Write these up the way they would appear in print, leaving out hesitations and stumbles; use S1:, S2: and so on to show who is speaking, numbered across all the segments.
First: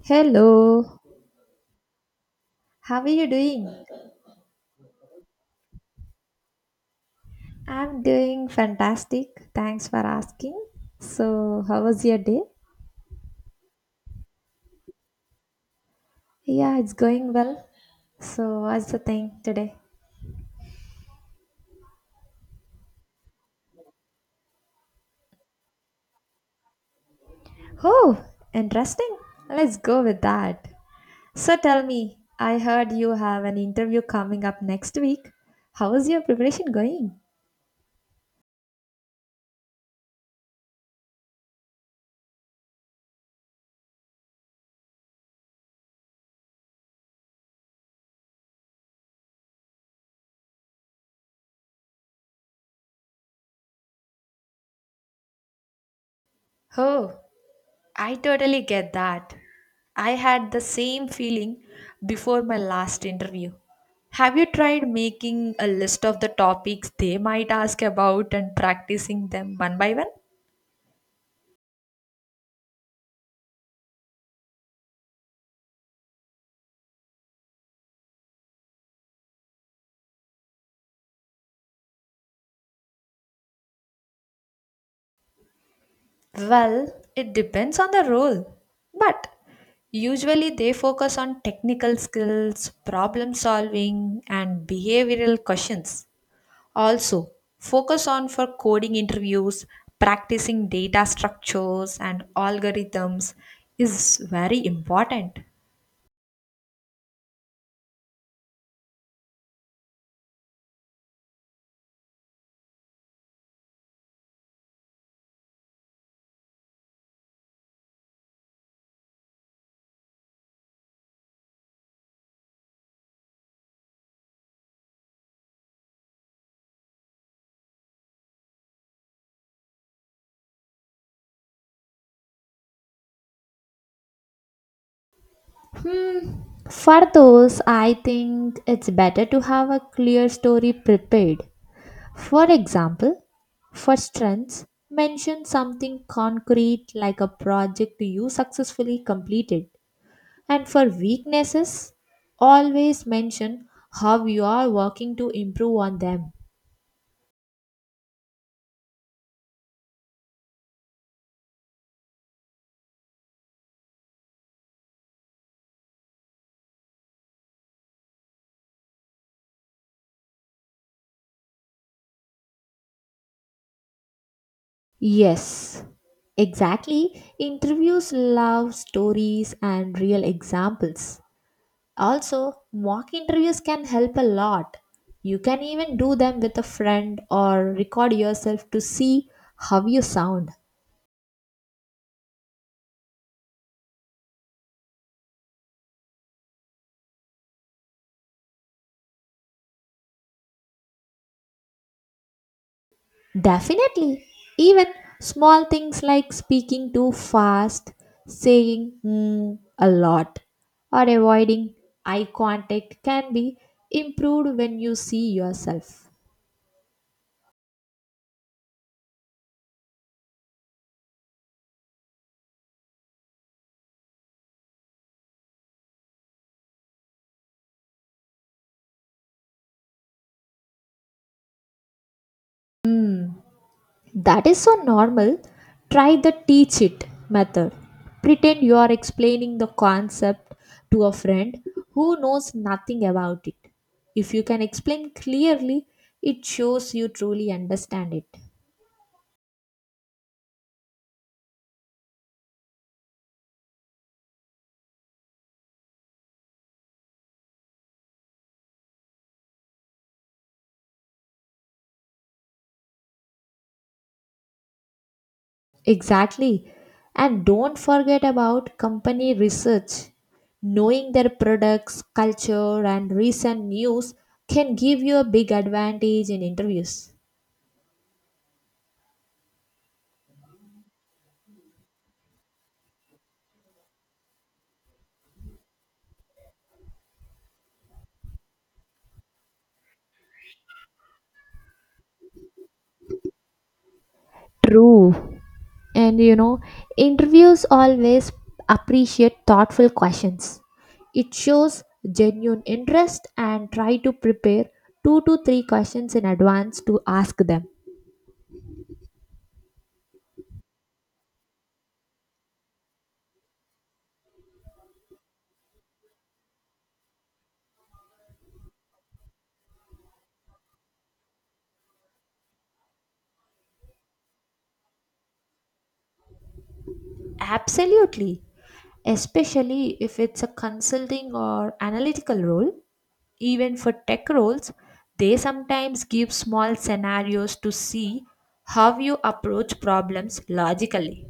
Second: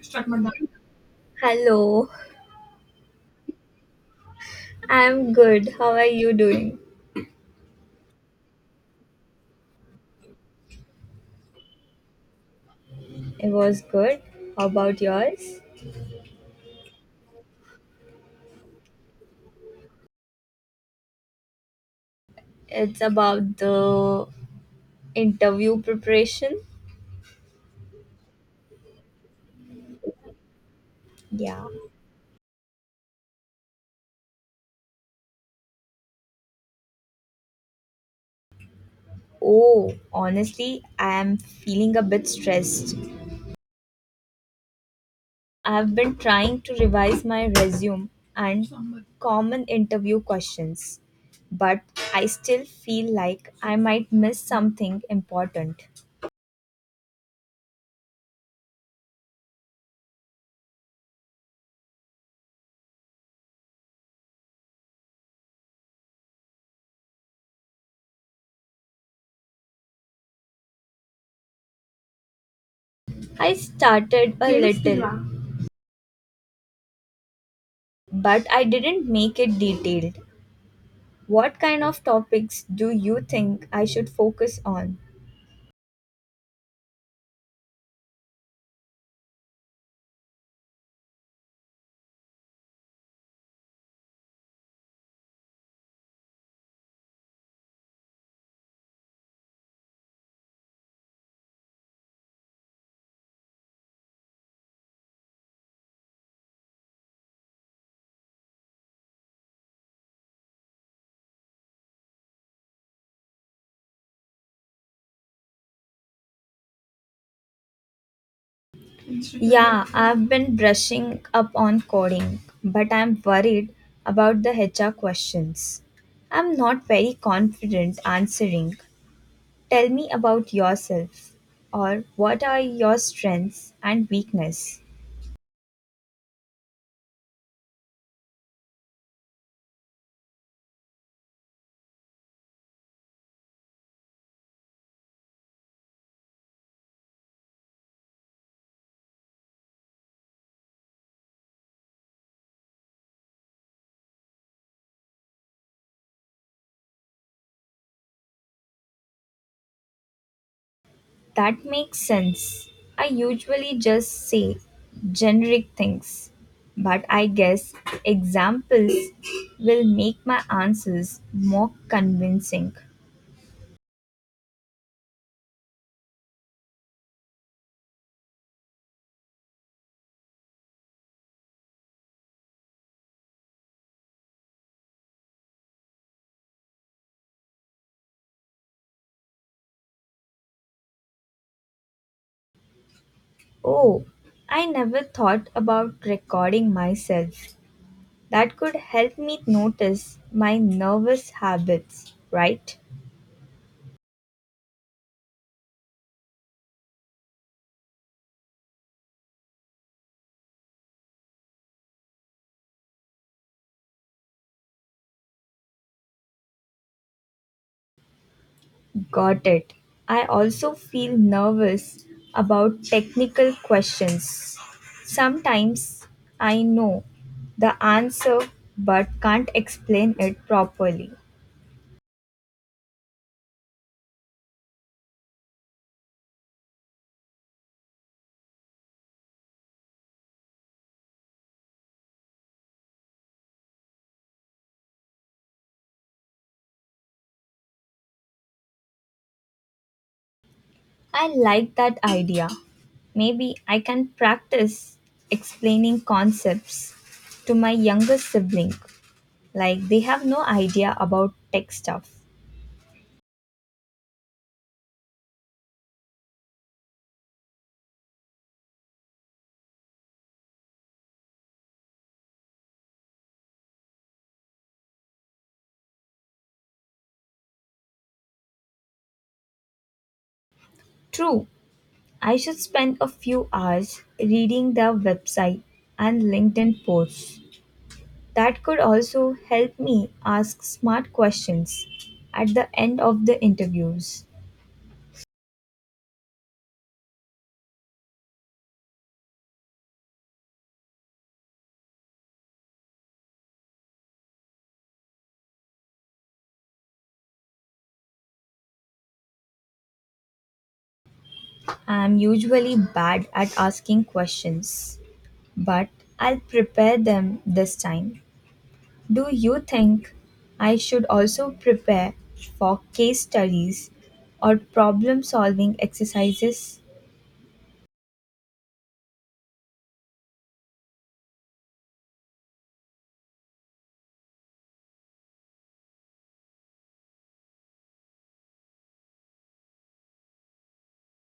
S1: Start my.
S2: Hello,
S1: Hello,
S2: how are you doing?
S1: I'm good. How are you doing?
S2: I'm doing fantastic. Thanks for asking. So, how was your day?
S1: It was good. How about yours?
S2: Yeah, it's going well. So, what's the thing today?
S1: It's about the interview preparation.
S2: Oh, interesting. Let's go with that. So,
S1: Yeah.
S2: tell me, I heard you have an interview coming up next week. How is your preparation going?
S1: Oh, honestly, I am feeling a bit stressed. I've been trying to revise my resume and common interview questions, but I still feel like I might miss something important.
S2: Oh, I totally get that. I had the same feeling before my last interview. Have you tried making a list of the topics they might ask about and practicing them one by one?
S1: I started a little. But I didn't make it detailed. What kind of topics do you think I should focus on?
S2: Well, it depends on the role. But usually they focus on technical skills, problem solving, and behavioral questions. Also, focus on for coding interviews, practicing data structures and algorithms is very important.
S1: Yeah, I've been brushing up on coding, but I'm worried about the HR questions. I'm not very confident answering. Tell me about yourself or what are your strengths and weakness?
S2: Hmm. For those, I think it's better to have a clear story prepared. For example, for strengths, mention something concrete like a project you successfully completed. And for weaknesses, always mention how you are working to improve on them.
S1: That makes sense. I usually just say generic things, but I guess examples will make my answers more convincing.
S2: Yes, exactly. Interviews love stories and real examples. Also, mock interviews can help a lot. You can even do them with a friend or record yourself to see how you sound.
S1: Oh, I never thought about recording myself. That could help me notice my nervous habits, right?
S2: Definitely. Even small things like speaking too fast, saying mm, a lot, or avoiding eye contact can be improved when you see yourself.
S1: Got it. I also feel nervous about technical questions. Sometimes I know the answer but can't explain it properly.
S2: That is so normal. Try the teach it method. Pretend you are explaining the concept to a friend who knows nothing about it. If you can explain clearly, it shows you truly understand it.
S1: I like that idea. Maybe I can practice explaining concepts to my younger sibling, like they have no idea about tech stuff.
S2: Exactly. And don't forget about company research. Knowing their products, culture, and recent news can give you a big advantage in interviews.
S1: True, I should spend a few hours reading their website and LinkedIn posts. That could also help me ask smart questions at the end of the interviews.
S2: True. And you know, interviews always appreciate thoughtful questions. It shows genuine interest and try to prepare two to three questions in advance to ask them.
S1: I'm usually bad at asking questions, but I'll prepare them this time. Do you think I should also prepare for case studies or problem solving exercises?
S2: Absolutely. Especially if it's a consulting or analytical role, even for tech roles, they sometimes give small scenarios to see how you approach problems logically.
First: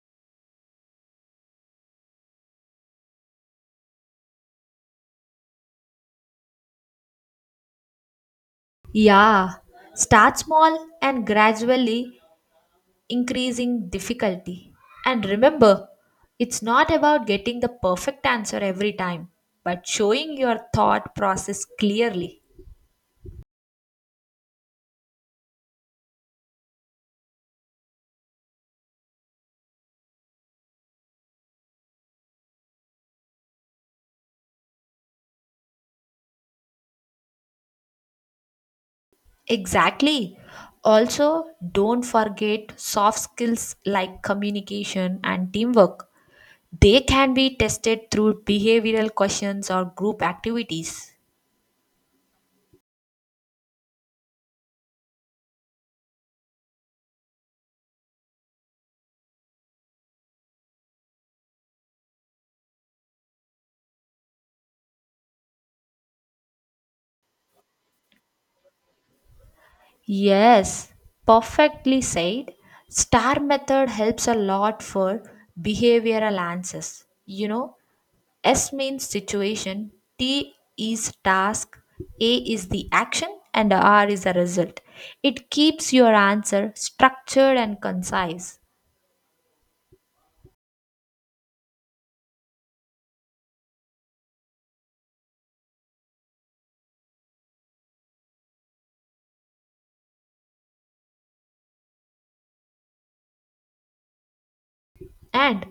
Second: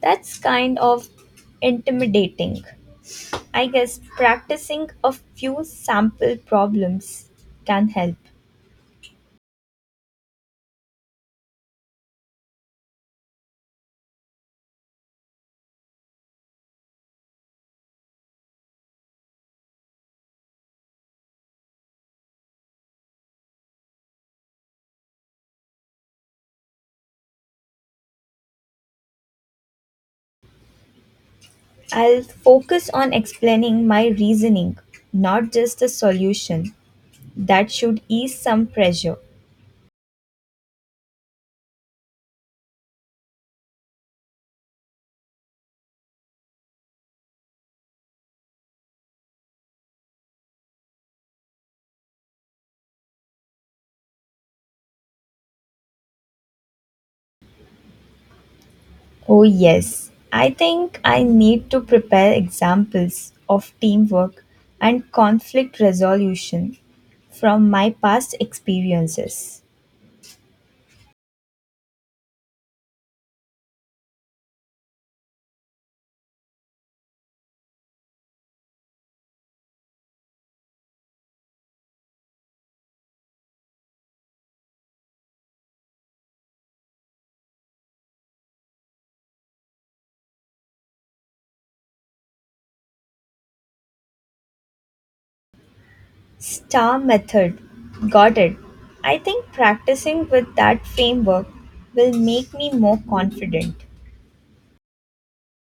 S1: That's kind of intimidating. I guess practicing a few sample problems can help.
S2: Yeah, start small and gradually increasing difficulty. And remember, it's not about getting the perfect answer every time, but showing your thought process clearly.
S1: I'll focus on explaining my reasoning, not just the solution. That should ease some pressure.
S2: Exactly. Also, don't forget soft skills like communication and teamwork. They can be tested through behavioral questions or group activities.
S1: Oh, yes. I think I need to prepare examples of teamwork and conflict resolution from my past experiences.
S2: Yes, perfectly said. STAR method helps a lot for behavioral answers. You know, S means situation, T is task, A is the action, and R is the result. It keeps your answer structured and concise.
S1: Star method. Got it. I think practicing with that framework will make me more confident.
S2: And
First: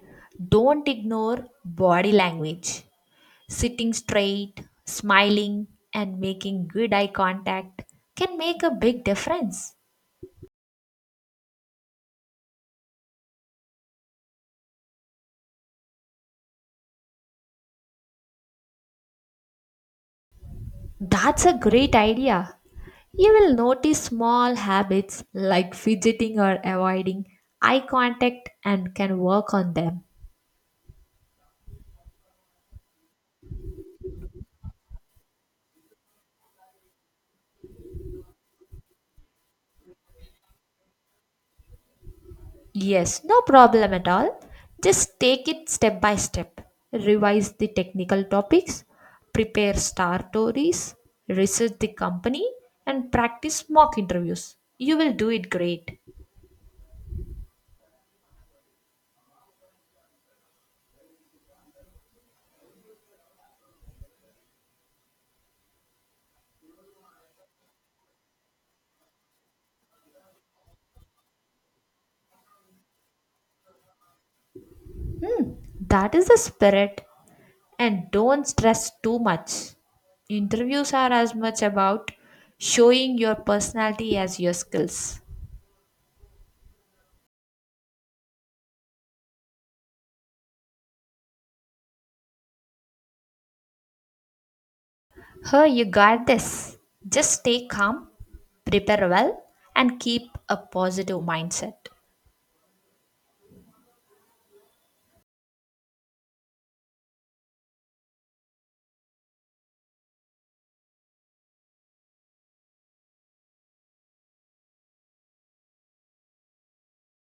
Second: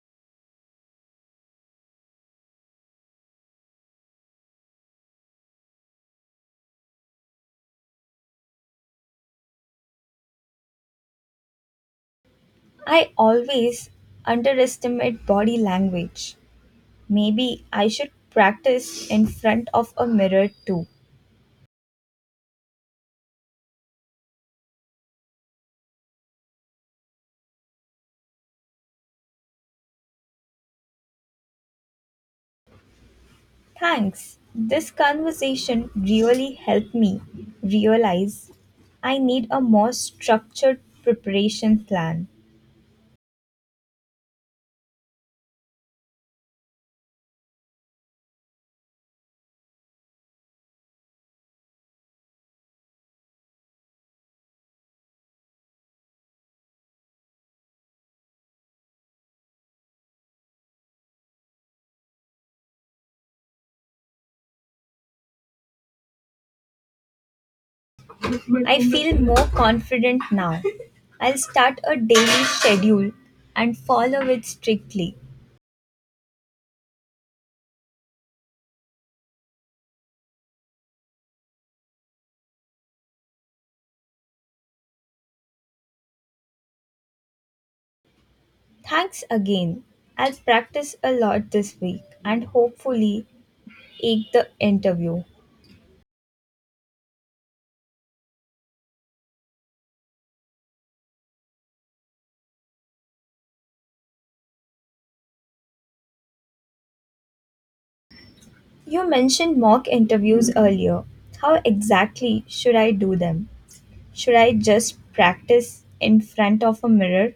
S2: don't ignore body language. Sitting straight, smiling, and making good eye contact can make a big difference.
S1: I always underestimate body language. Maybe I should practice in front of a mirror too.
S2: That's a great idea. You will notice small habits like fidgeting or avoiding eye contact and can work on them.
S1: Thanks. This conversation really helped me realize I need a more structured preparation plan.
S2: Yes, no problem at all. Just take it step by step. Revise the technical topics, prepare star stories, research the company, and practice mock interviews. You will do it great.
S1: I feel more confident now. I'll start a daily schedule and follow it strictly.
S2: That is the spirit, and don't stress too much. Interviews are as much about showing your personality as your skills.
S1: Thanks again. I'll practice a lot this week and hopefully ace the interview.
S2: Her, you got this. Just stay calm, prepare well, and keep a positive mindset.
S1: You mentioned mock interviews earlier. How exactly should I do them? Should I just practice in front of a mirror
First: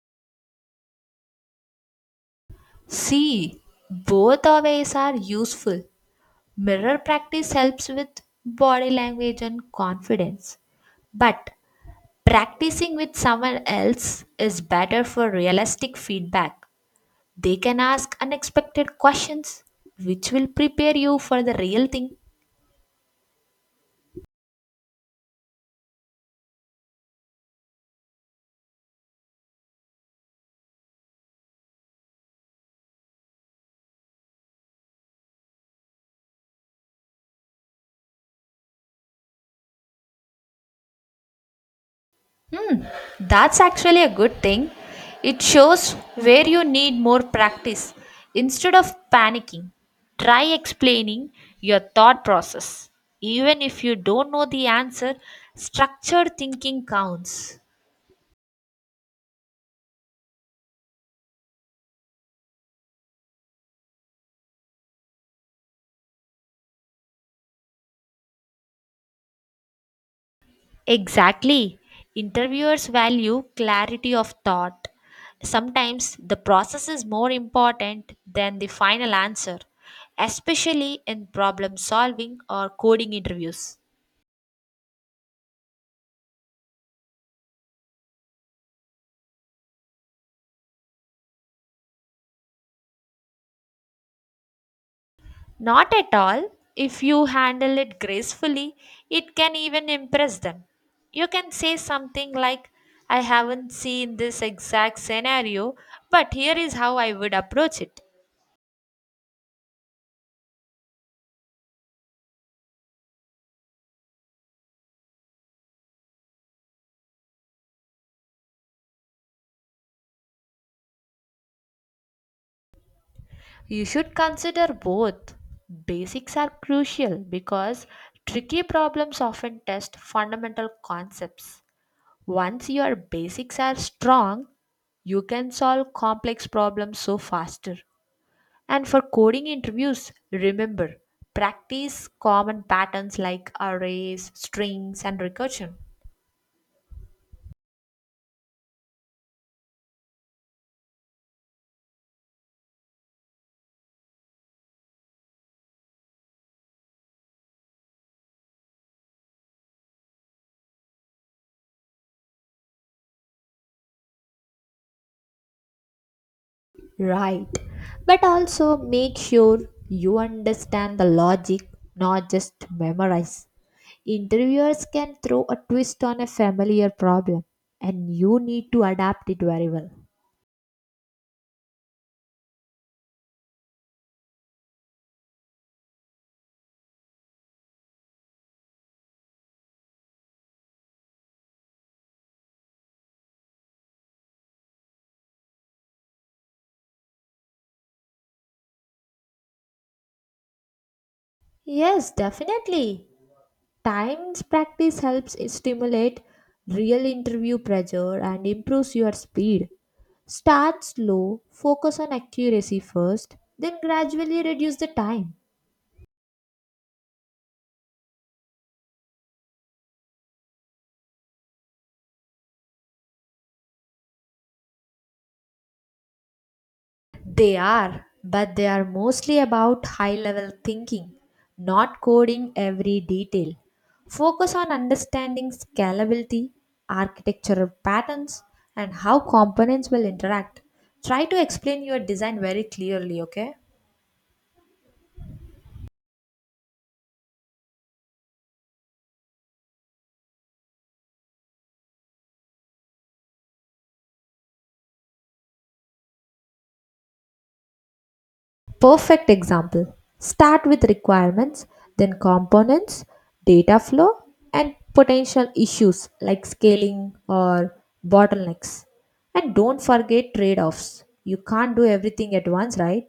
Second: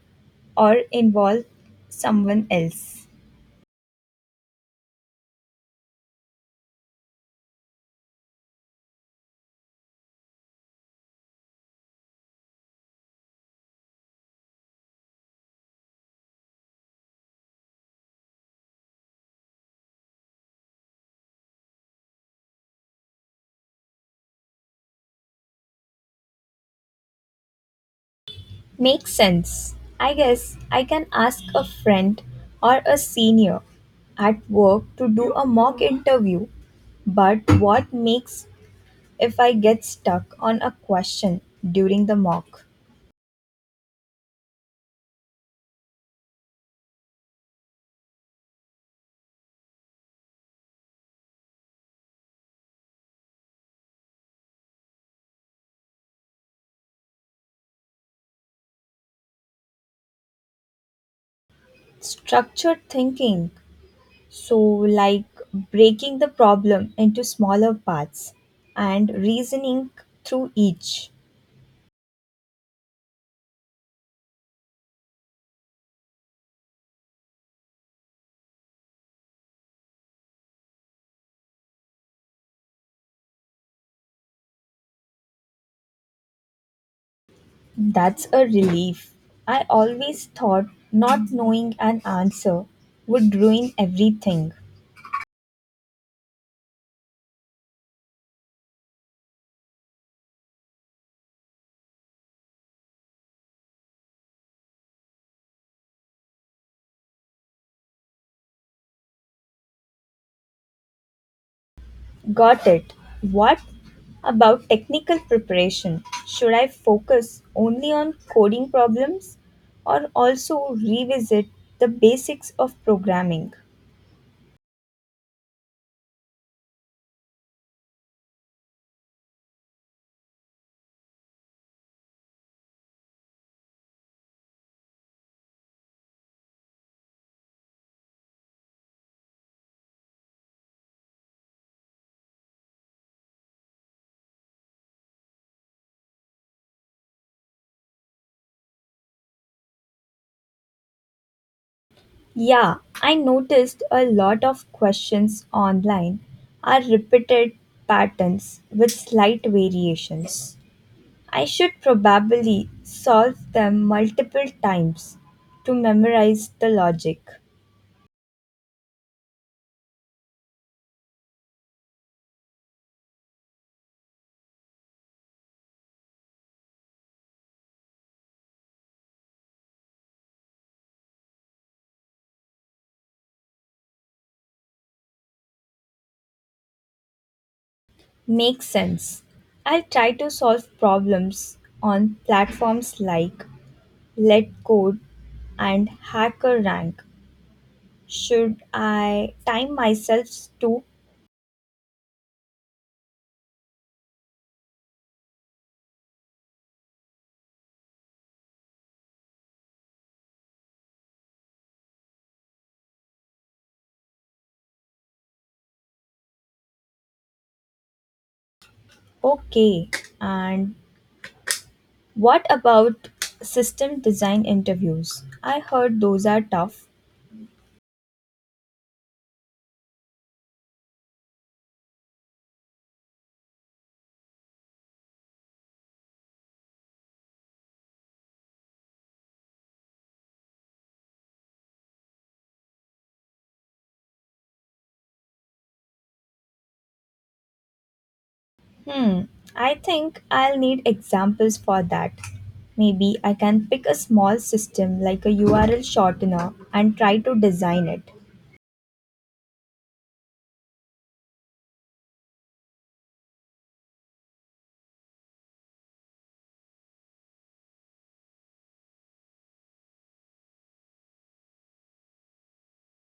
S1: or involve someone else?
S2: See, both the ways are useful. Mirror practice helps with body language and confidence. But practicing with someone else is better for realistic feedback. They can ask unexpected questions, which will prepare you for the real thing.
S1: Makes sense. I guess I can ask a friend or a senior at work to do a mock interview. But what makes if I get stuck on a question during the mock?
S2: That's actually a good thing. It shows where you need more practice. Instead of panicking, try explaining your thought process. Even if you don't know the answer, structured thinking counts.
S1: Structured thinking. So, like breaking the problem into smaller parts and reasoning through each.
S2: Exactly. Interviewers value clarity of thought. Sometimes the process is more important than the final answer, especially in problem solving or coding interviews.
S1: That's a relief. I always thought not knowing an answer would ruin everything.
S2: Not at all. If you handle it gracefully, it can even impress them. You can say something like, I haven't seen this exact scenario, but here is how I would approach it.
S1: Got it. What about technical preparation? Should I focus only on coding problems or also revisit the basics of programming?
S2: You should consider both. Basics are crucial because tricky problems often test fundamental concepts. Once your basics are strong, you can solve complex problems so faster. And for coding interviews, remember practice common patterns like arrays, strings, and recursion.
S1: Yeah, I noticed a lot of questions online are repeated patterns with slight variations. I should probably solve them multiple times to memorize the logic.
S2: Right. But also make sure you understand the logic, not just memorize. Interviewers can throw a twist on a familiar problem, and you need to adapt it very well.
S1: Makes sense. I'll try to solve problems on platforms like LetCode and HackerRank. Should I time myself to?
S2: Yes, definitely. Times practice helps stimulate real interview pressure and improves your speed. Start slow, focus on accuracy first, then gradually reduce the time.
S1: Okay, and what about system design interviews? I heard those are tough.
S2: They are, but they are mostly about high level thinking, not coding every detail. Focus on understanding scalability, architectural patterns, and how components will interact. Try to explain your design very clearly, okay?
S1: Hmm, I think I'll need examples for that. Maybe I can pick a small system like a URL shortener and try to design it.
S2: Perfect example. Start with requirements, then components, data flow, and potential issues like scaling or bottlenecks. And don't forget trade offs. You can't do everything at once, right?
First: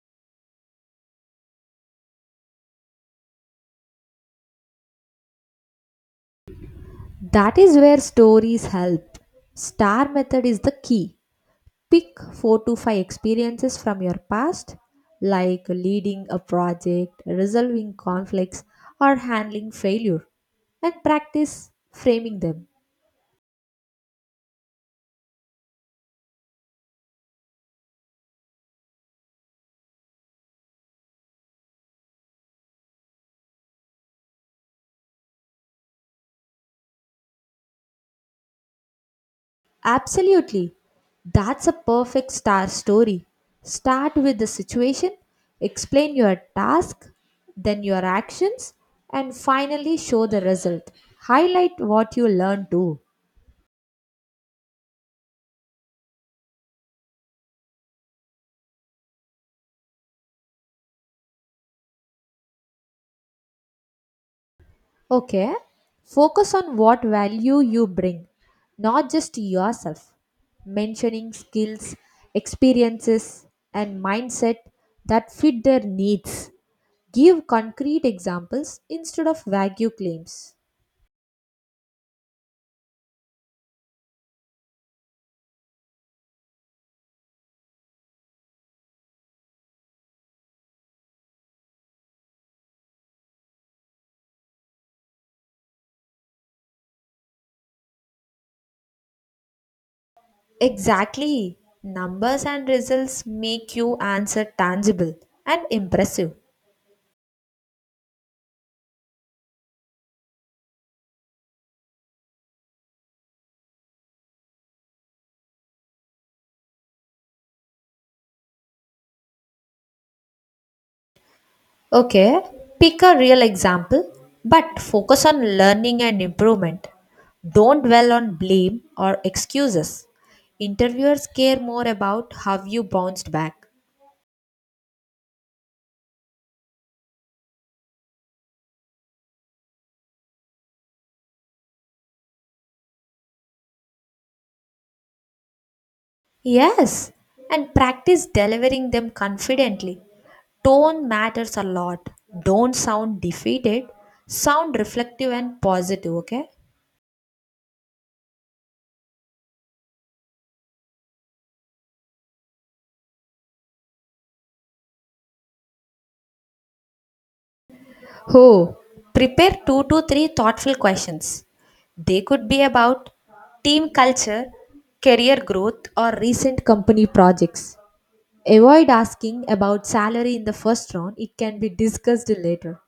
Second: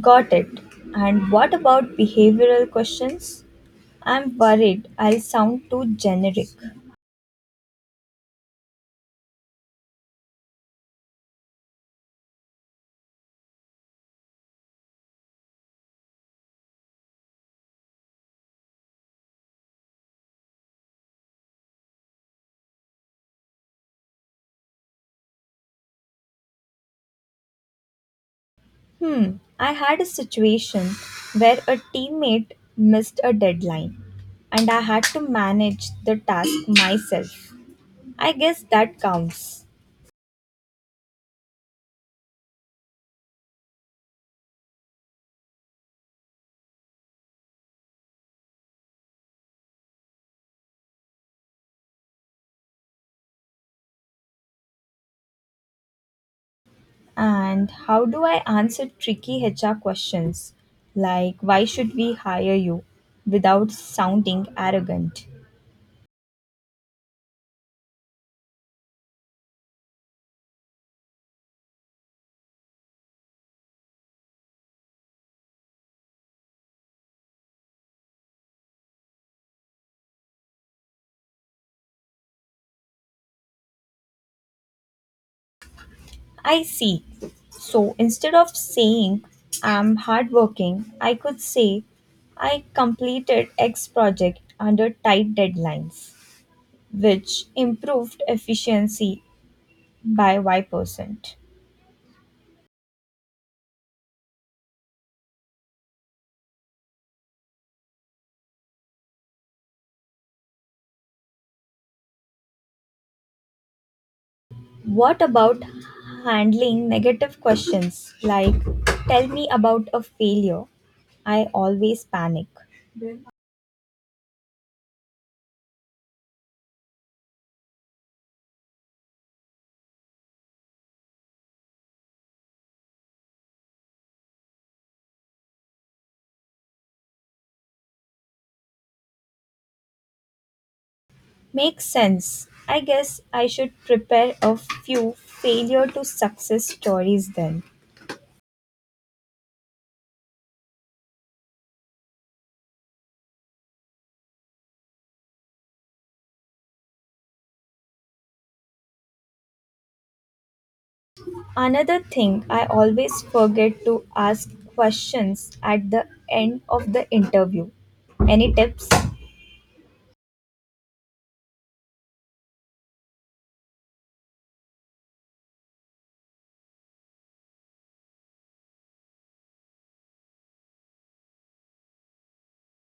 S1: Got it. And what about behavioral questions? I'm worried I'll sound too generic.
S2: That is where stories help. Star method is the key. Pick 4 to 5 experiences from your past, like leading a project, resolving conflicts, or handling failure, and practice framing them.
S1: Hmm, I had a situation where a teammate missed a deadline and I had to manage the task myself. I guess that counts.
S2: Absolutely. That's a perfect star story. Start with the situation, explain your task, then your actions, and finally show the result. Highlight what you learned too.
S1: And how do I answer tricky HR questions like why should we hire you without sounding arrogant?
S2: Okay? Focus on what value you bring, not just yourself. Mentioning skills, experiences, and mindset that fit their needs. Give concrete examples instead of vague claims.
S1: I see. So instead of saying I'm hardworking, I could say I completed X project under tight deadlines, which improved efficiency by Y% percent.
S2: Exactly. Numbers and results make you answer tangible and impressive.
S1: What about handling negative questions like, tell me about a failure? I always
S2: Okay,
S1: panic.
S2: pick a real example, but focus on learning and improvement. Don't dwell on blame or excuses. Interviewers care more about how you bounced back.
S1: Makes sense. I guess I should prepare a few failure to success
S2: Yes,
S1: stories then.
S2: and practice delivering them confidently. Tone matters a lot. Don't sound defeated, sound reflective and positive, okay?
S1: Another thing, I always forget to ask questions at the end of the interview. Any
S2: Who
S1: tips?
S2: prepare two to three thoughtful questions. They could be about team culture, career growth, or recent company projects. Avoid asking about salary in the first round, it can be discussed later.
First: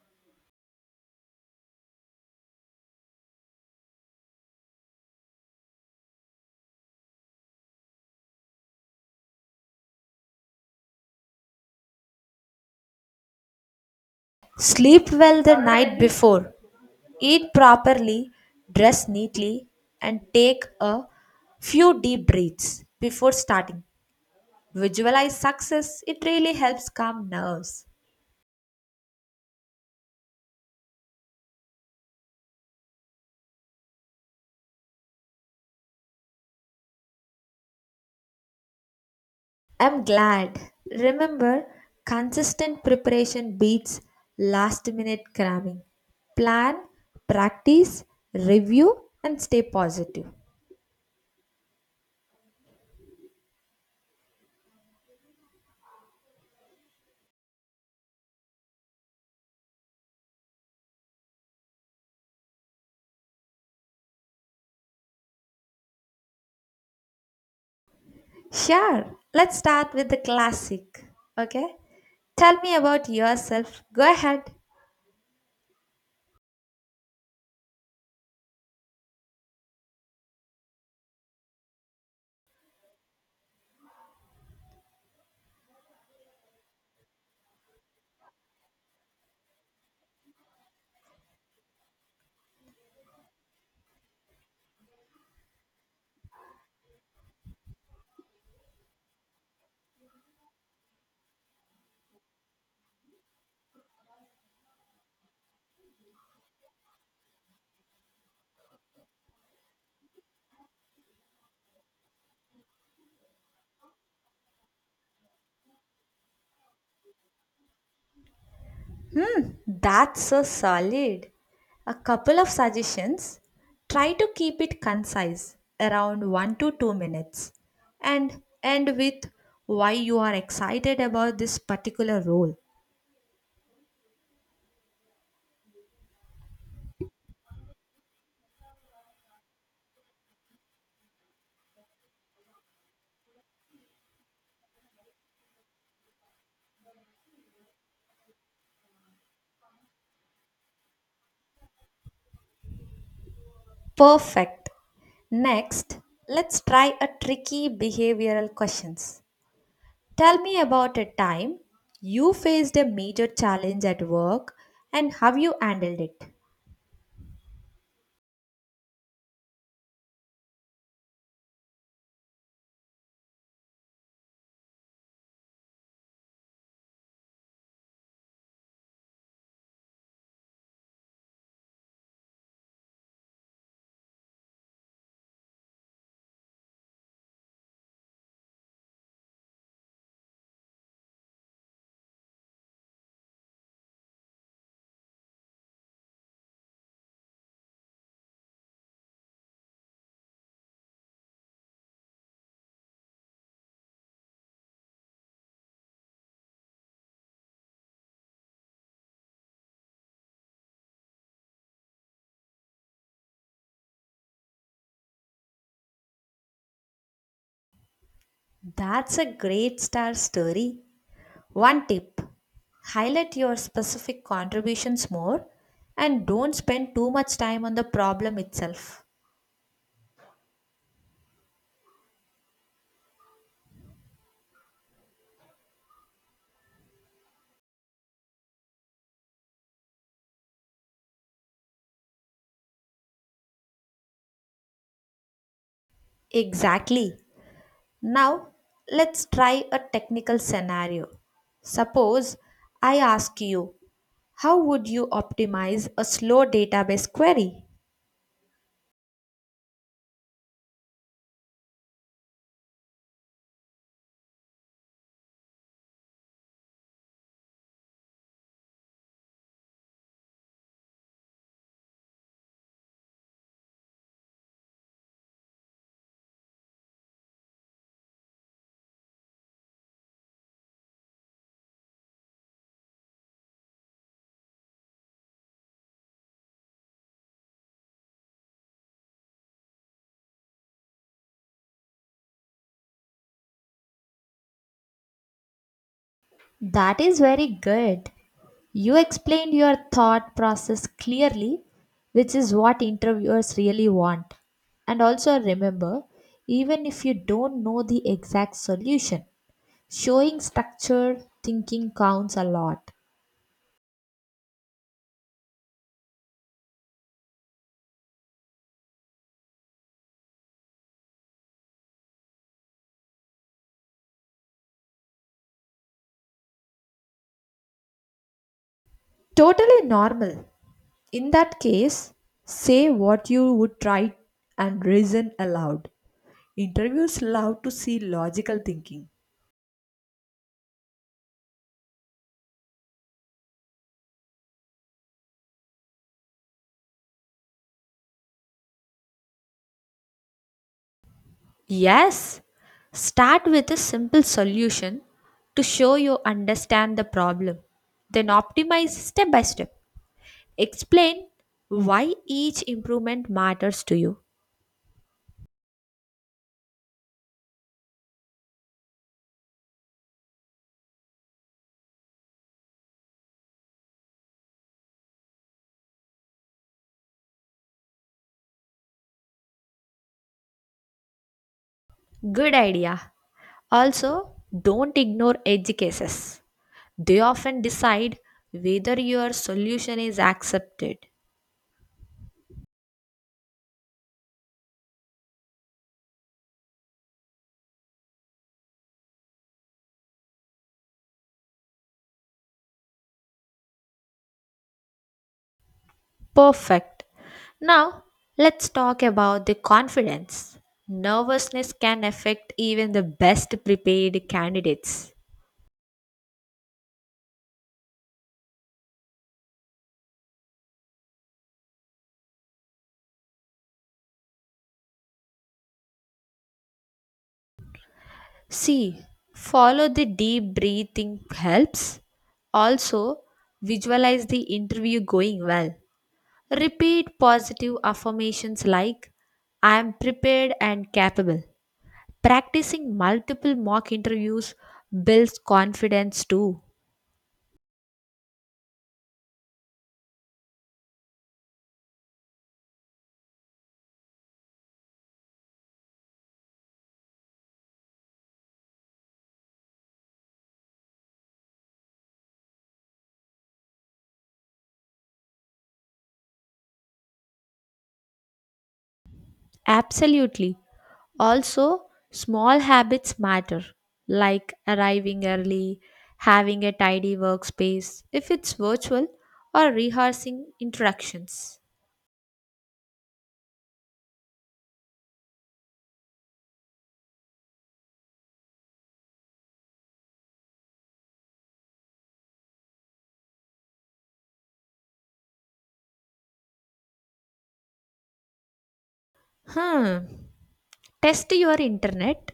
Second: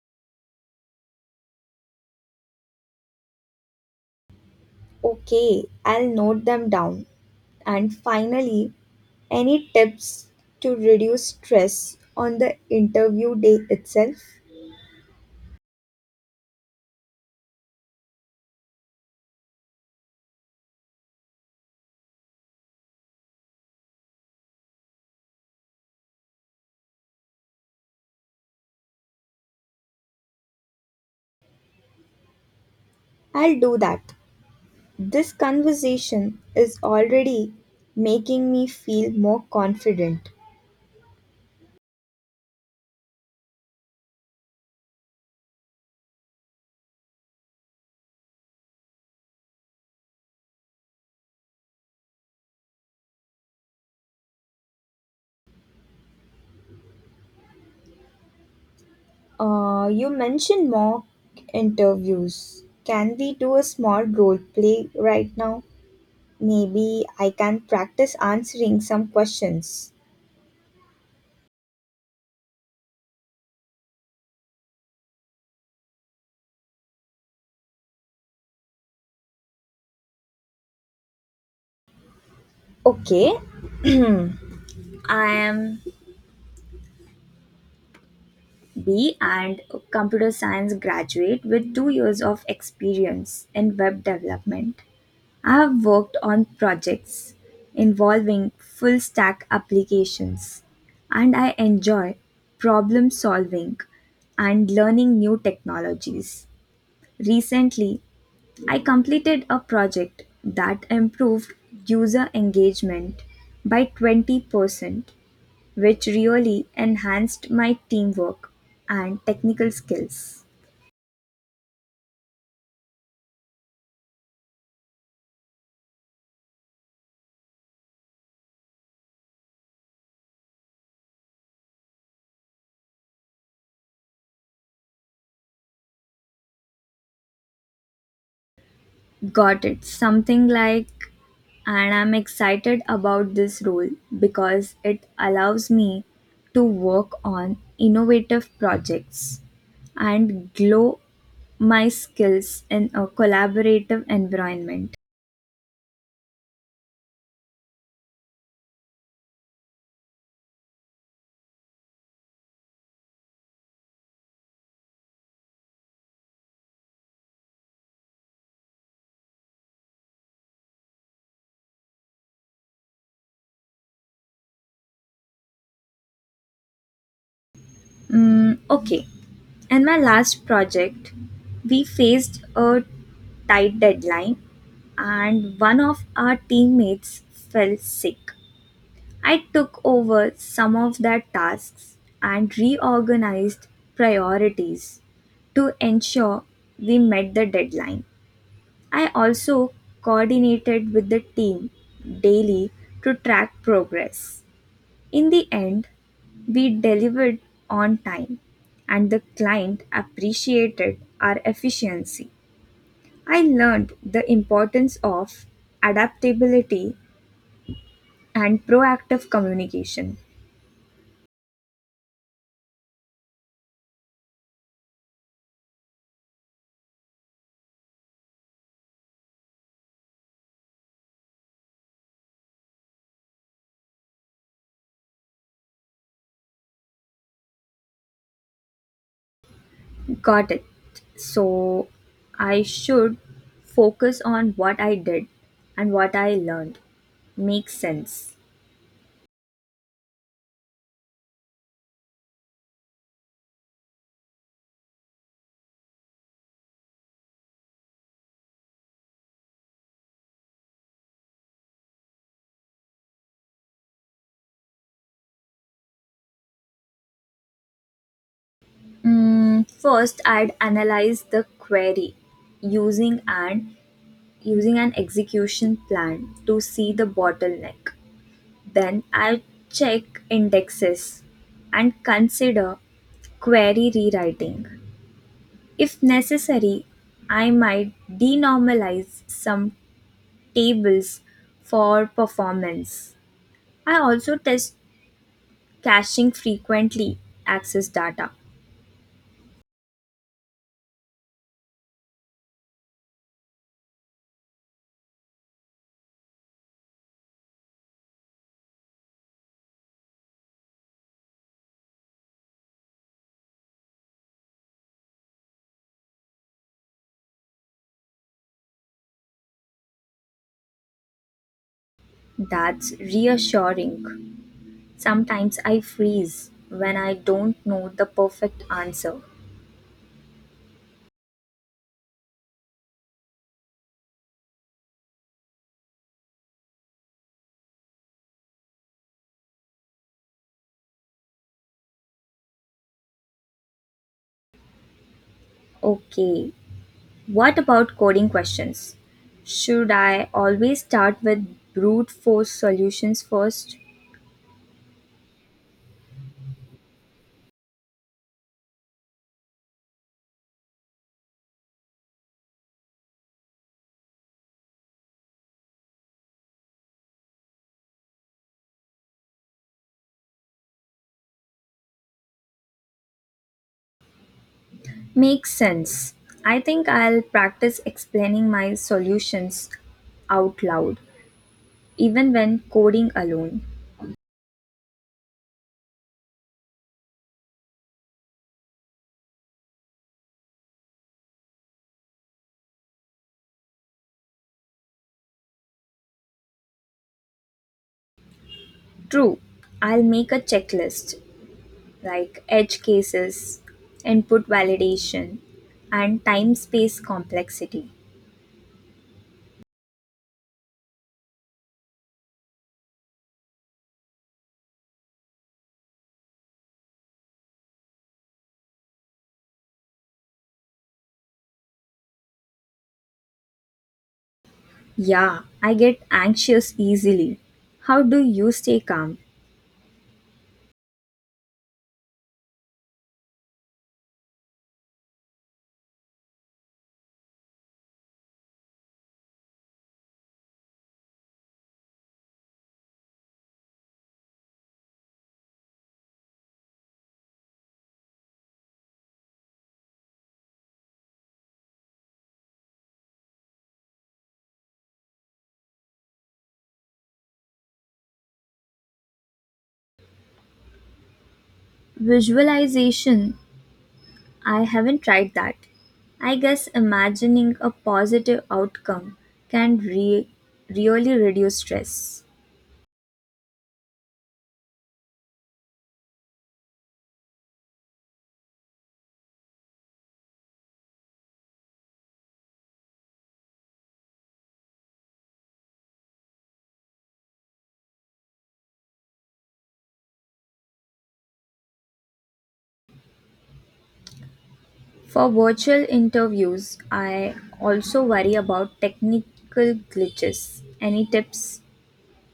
S1: Okay, I'll note them down. And finally, any tips to reduce stress on the interview day itself?
S2: Sleep well the night before, eat properly, dress neatly, and take a few deep breaths before starting. Visualize success, it really helps calm nerves.
S1: I'll do that. This conversation is already making me feel more
S2: I'm
S1: confident.
S2: glad. Remember, consistent preparation beats last minute cramming. Plan, practice, review, and stay positive.
S1: You mentioned mock interviews. Can we do a small role play right now? Maybe I can practice answering some
S2: Sure, let's
S1: questions.
S2: start with the classic. Okay? Tell me about yourself. Go ahead.
S1: Okay. I am B and computer science graduate with 2 years of experience in web development. I have worked on projects involving full stack applications and I enjoy problem solving and learning new technologies. Recently, I completed a project that improved user engagement by 20% which really enhanced my teamwork and technical
S2: That's so
S1: skills.
S2: solid. A couple of suggestions. Try to keep it concise, around 1 to 2 minutes, and end with why you are excited about this particular role.
S1: Got it. Something like, and I'm excited about this role because it allows me to work on innovative projects and glow my skills in a collaborative
S2: Perfect.
S1: environment.
S2: Next, let's try a tricky behavioral questions. Tell me about a time you faced a major challenge at work and how you handled it.
S1: Okay, in my last project, we faced a tight deadline and one of our teammates fell sick. I took over some of their tasks and reorganized priorities to ensure we met the deadline. I also coordinated with the team daily to track progress. In the end, we delivered on time and the client appreciated our efficiency. I learned the importance of adaptability and
S2: That's
S1: proactive
S2: a great star
S1: communication.
S2: story. One tip highlight your specific contributions more and don't spend too much time on the problem itself.
S1: Got it. So I should focus on what I did and what I learned.
S2: Exactly.
S1: Makes sense.
S2: Now, let's try a technical scenario. Suppose I ask you, how would you optimize a slow database query?
S1: First, I'd analyze the query using an using an execution plan to see the bottleneck. Then I check indexes and consider query rewriting. If necessary, I might denormalize some tables for performance. I also test caching
S2: That is
S1: frequently
S2: very
S1: access
S2: good.
S1: data.
S2: You explained your thought process clearly, which is what interviewers really want. And also remember, even if you don't know the exact solution, showing structured thinking counts a lot.
S1: That's reassuring. Sometimes I freeze when I don't know the perfect answer.
S2: Totally normal. In that case, say what you would try and reason aloud. Interviews love to see logical thinking.
S1: Okay, what about coding questions? Should I always start with brute
S2: Yes,
S1: force solutions
S2: start with a
S1: first?
S2: simple solution to show you understand the problem. Then optimize step by step. Explain why each improvement matters to you.
S1: Makes sense. I think I'll practice explaining my solutions out loud, even
S2: Good
S1: when
S2: idea.
S1: coding alone.
S2: Also, don't ignore edge cases. They often decide whether your solution is accepted.
S1: True, I'll make a checklist like edge cases, input validation, and time space
S2: Perfect.
S1: complexity.
S2: Now, let's talk about the confidence. Nervousness can affect even the best prepared candidates.
S1: Yeah, I get anxious easily. How do you stay
S2: See,
S1: calm?
S2: follow the deep breathing helps. Also, visualize the interview going well. Repeat positive affirmations like I am prepared and capable. Practicing multiple mock interviews builds confidence too.
S1: Visualization. I haven't tried that. I guess imagining a positive outcome can
S2: Absolutely.
S1: really reduce
S2: Also,
S1: stress.
S2: small habits matter, like arriving early, having a tidy workspace if it's virtual, or rehearsing introductions.
S1: For virtual interviews, I also worry about technical
S2: Hmm.
S1: glitches. Any
S2: Test your
S1: tips?
S2: internet,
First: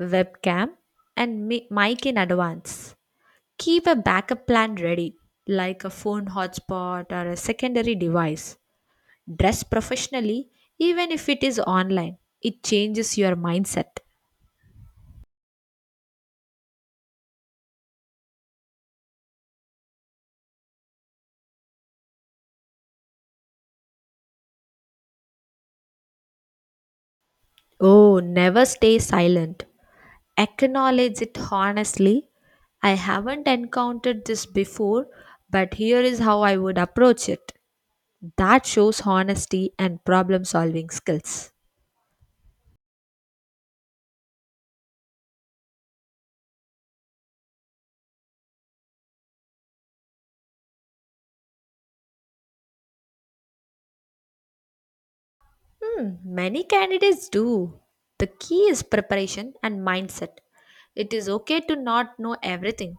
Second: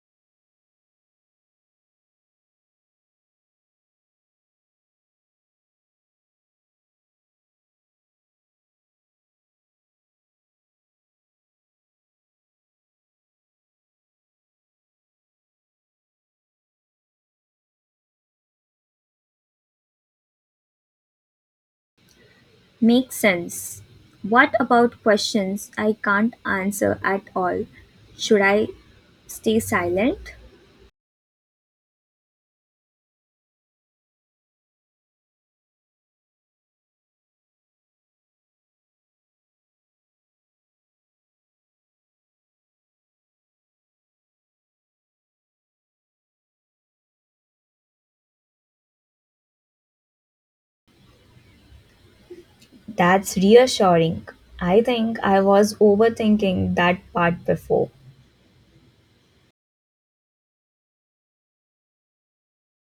S2: webcam, and mic in advance. Keep a backup plan ready, like a phone hotspot or a secondary device. Dress professionally, even if it is online. It changes your mindset.
S1: Make sense. What about questions I can't answer at all?
S2: Oh,
S1: Should
S2: never
S1: I
S2: stay
S1: stay
S2: silent.
S1: silent?
S2: Acknowledge it honestly. I haven't encountered this before, but here is how I would approach it. That shows honesty and problem solving skills.
S1: That's reassuring. I think I was
S2: Hmm, many
S1: overthinking that
S2: candidates
S1: part
S2: do.
S1: before.
S2: The key is preparation and mindset. It is okay to not know everything.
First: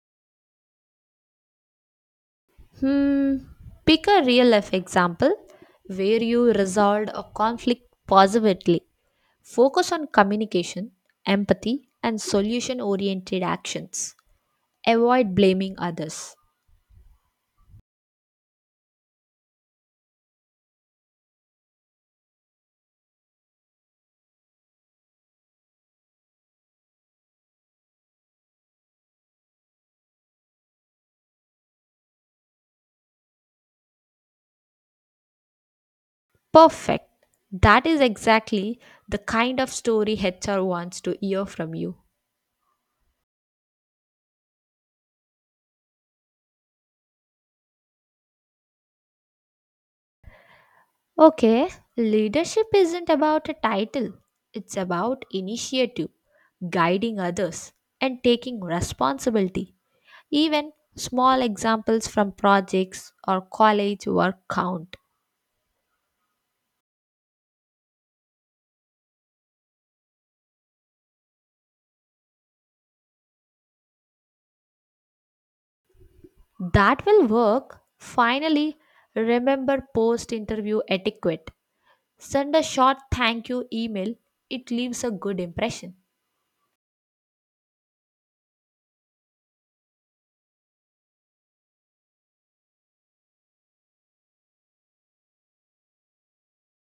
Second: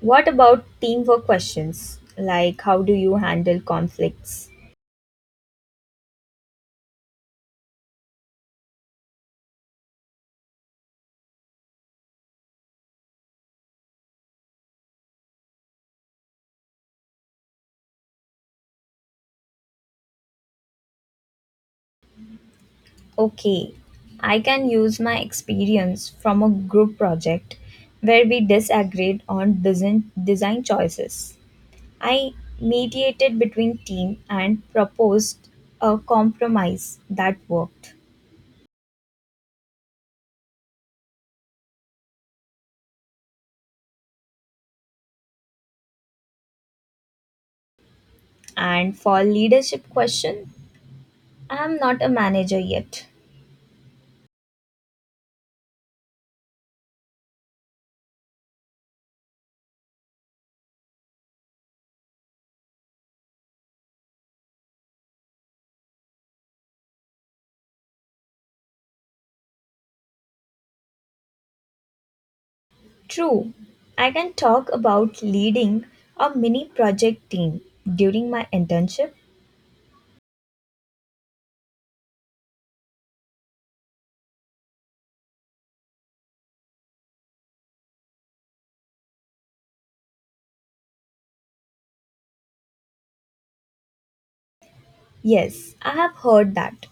S1: What about teamwork questions? Like, how do you
S2: Hmm,
S1: handle
S2: pick a real
S1: conflicts?
S2: life example where you resolved a conflict positively. Focus on communication, empathy, and solution oriented actions. Avoid blaming others.
S1: Okay, I can use my experience from a group project where we disagreed on design, design choices. I mediated between team and proposed a compromise
S2: Perfect.
S1: that
S2: That
S1: worked.
S2: is exactly the kind of story HR wants to hear from you.
S1: And for leadership question, I
S2: Okay,
S1: am not a manager
S2: leadership
S1: yet.
S2: isn't about a title, it's about initiative, guiding others and taking responsibility. Even small examples from projects or college work count.
S1: True, I can talk about leading a mini
S2: That will
S1: project team
S2: work.
S1: during my
S2: Finally,
S1: internship.
S2: remember post interview etiquette. Send a short thank you email, it leaves a good impression.
S1: Yes, I have heard that.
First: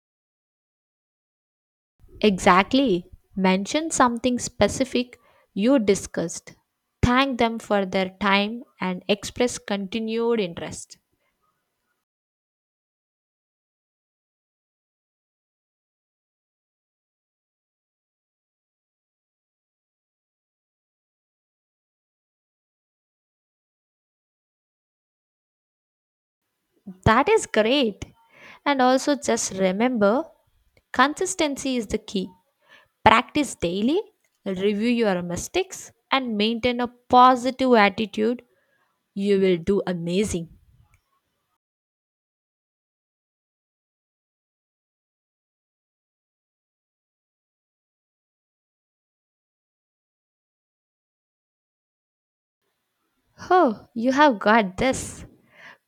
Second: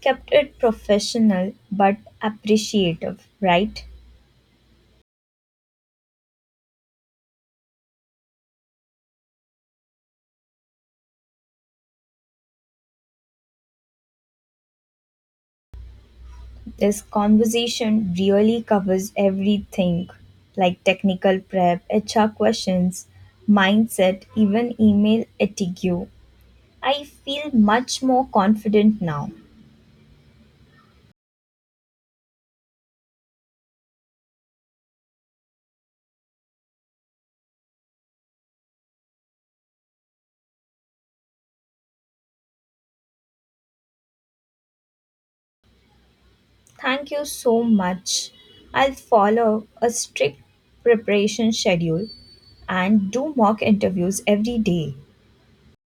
S1: Kept it professional but
S2: Exactly.
S1: appreciative, right?
S2: Mention something specific you discussed. Thank them for their time and express continued interest.
S1: This conversation really covers everything like technical prep, HR questions, mindset, even email etiquette. I
S2: That is
S1: feel much
S2: great.
S1: more
S2: And
S1: confident
S2: also,
S1: now.
S2: just remember consistency is the key. Practice daily, review your mistakes, and maintain a positive attitude. You will do amazing.
S1: Thank you so much. I'll follow a strict preparation schedule and do mock
S2: Oh, you
S1: interviews
S2: have
S1: every
S2: got
S1: day.
S2: this.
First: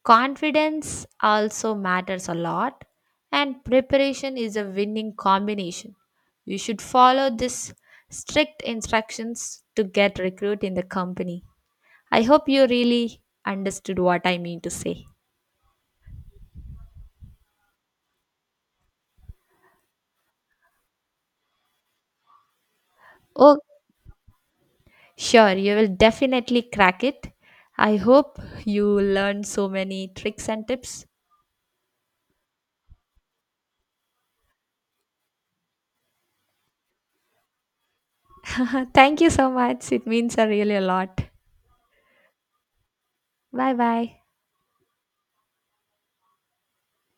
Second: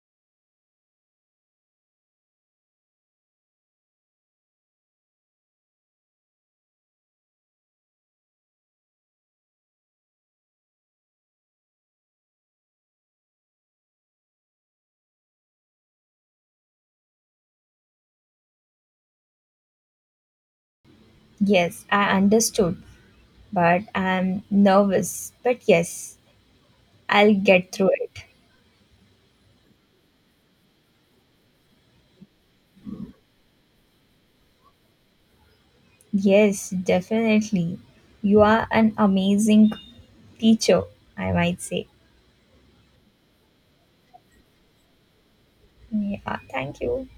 S2: Confidence also matters a lot, and preparation is a winning combination. You should follow this strict instructions to get recruit in the company. I hope you really understood what I mean to say.
S1: Yes, I understood,
S2: Oh,
S1: but I'm nervous.
S2: sure,
S1: But
S2: you will
S1: yes,
S2: definitely crack it.
S1: I'll get through
S2: I
S1: it.
S2: hope you learn so many tricks and tips.
S1: Yes, definitely. You are an
S2: Thank you so
S1: amazing
S2: much. It means a really a
S1: teacher,
S2: lot.
S1: I might say.
S2: Bye bye.
S1: Yeah, thank you.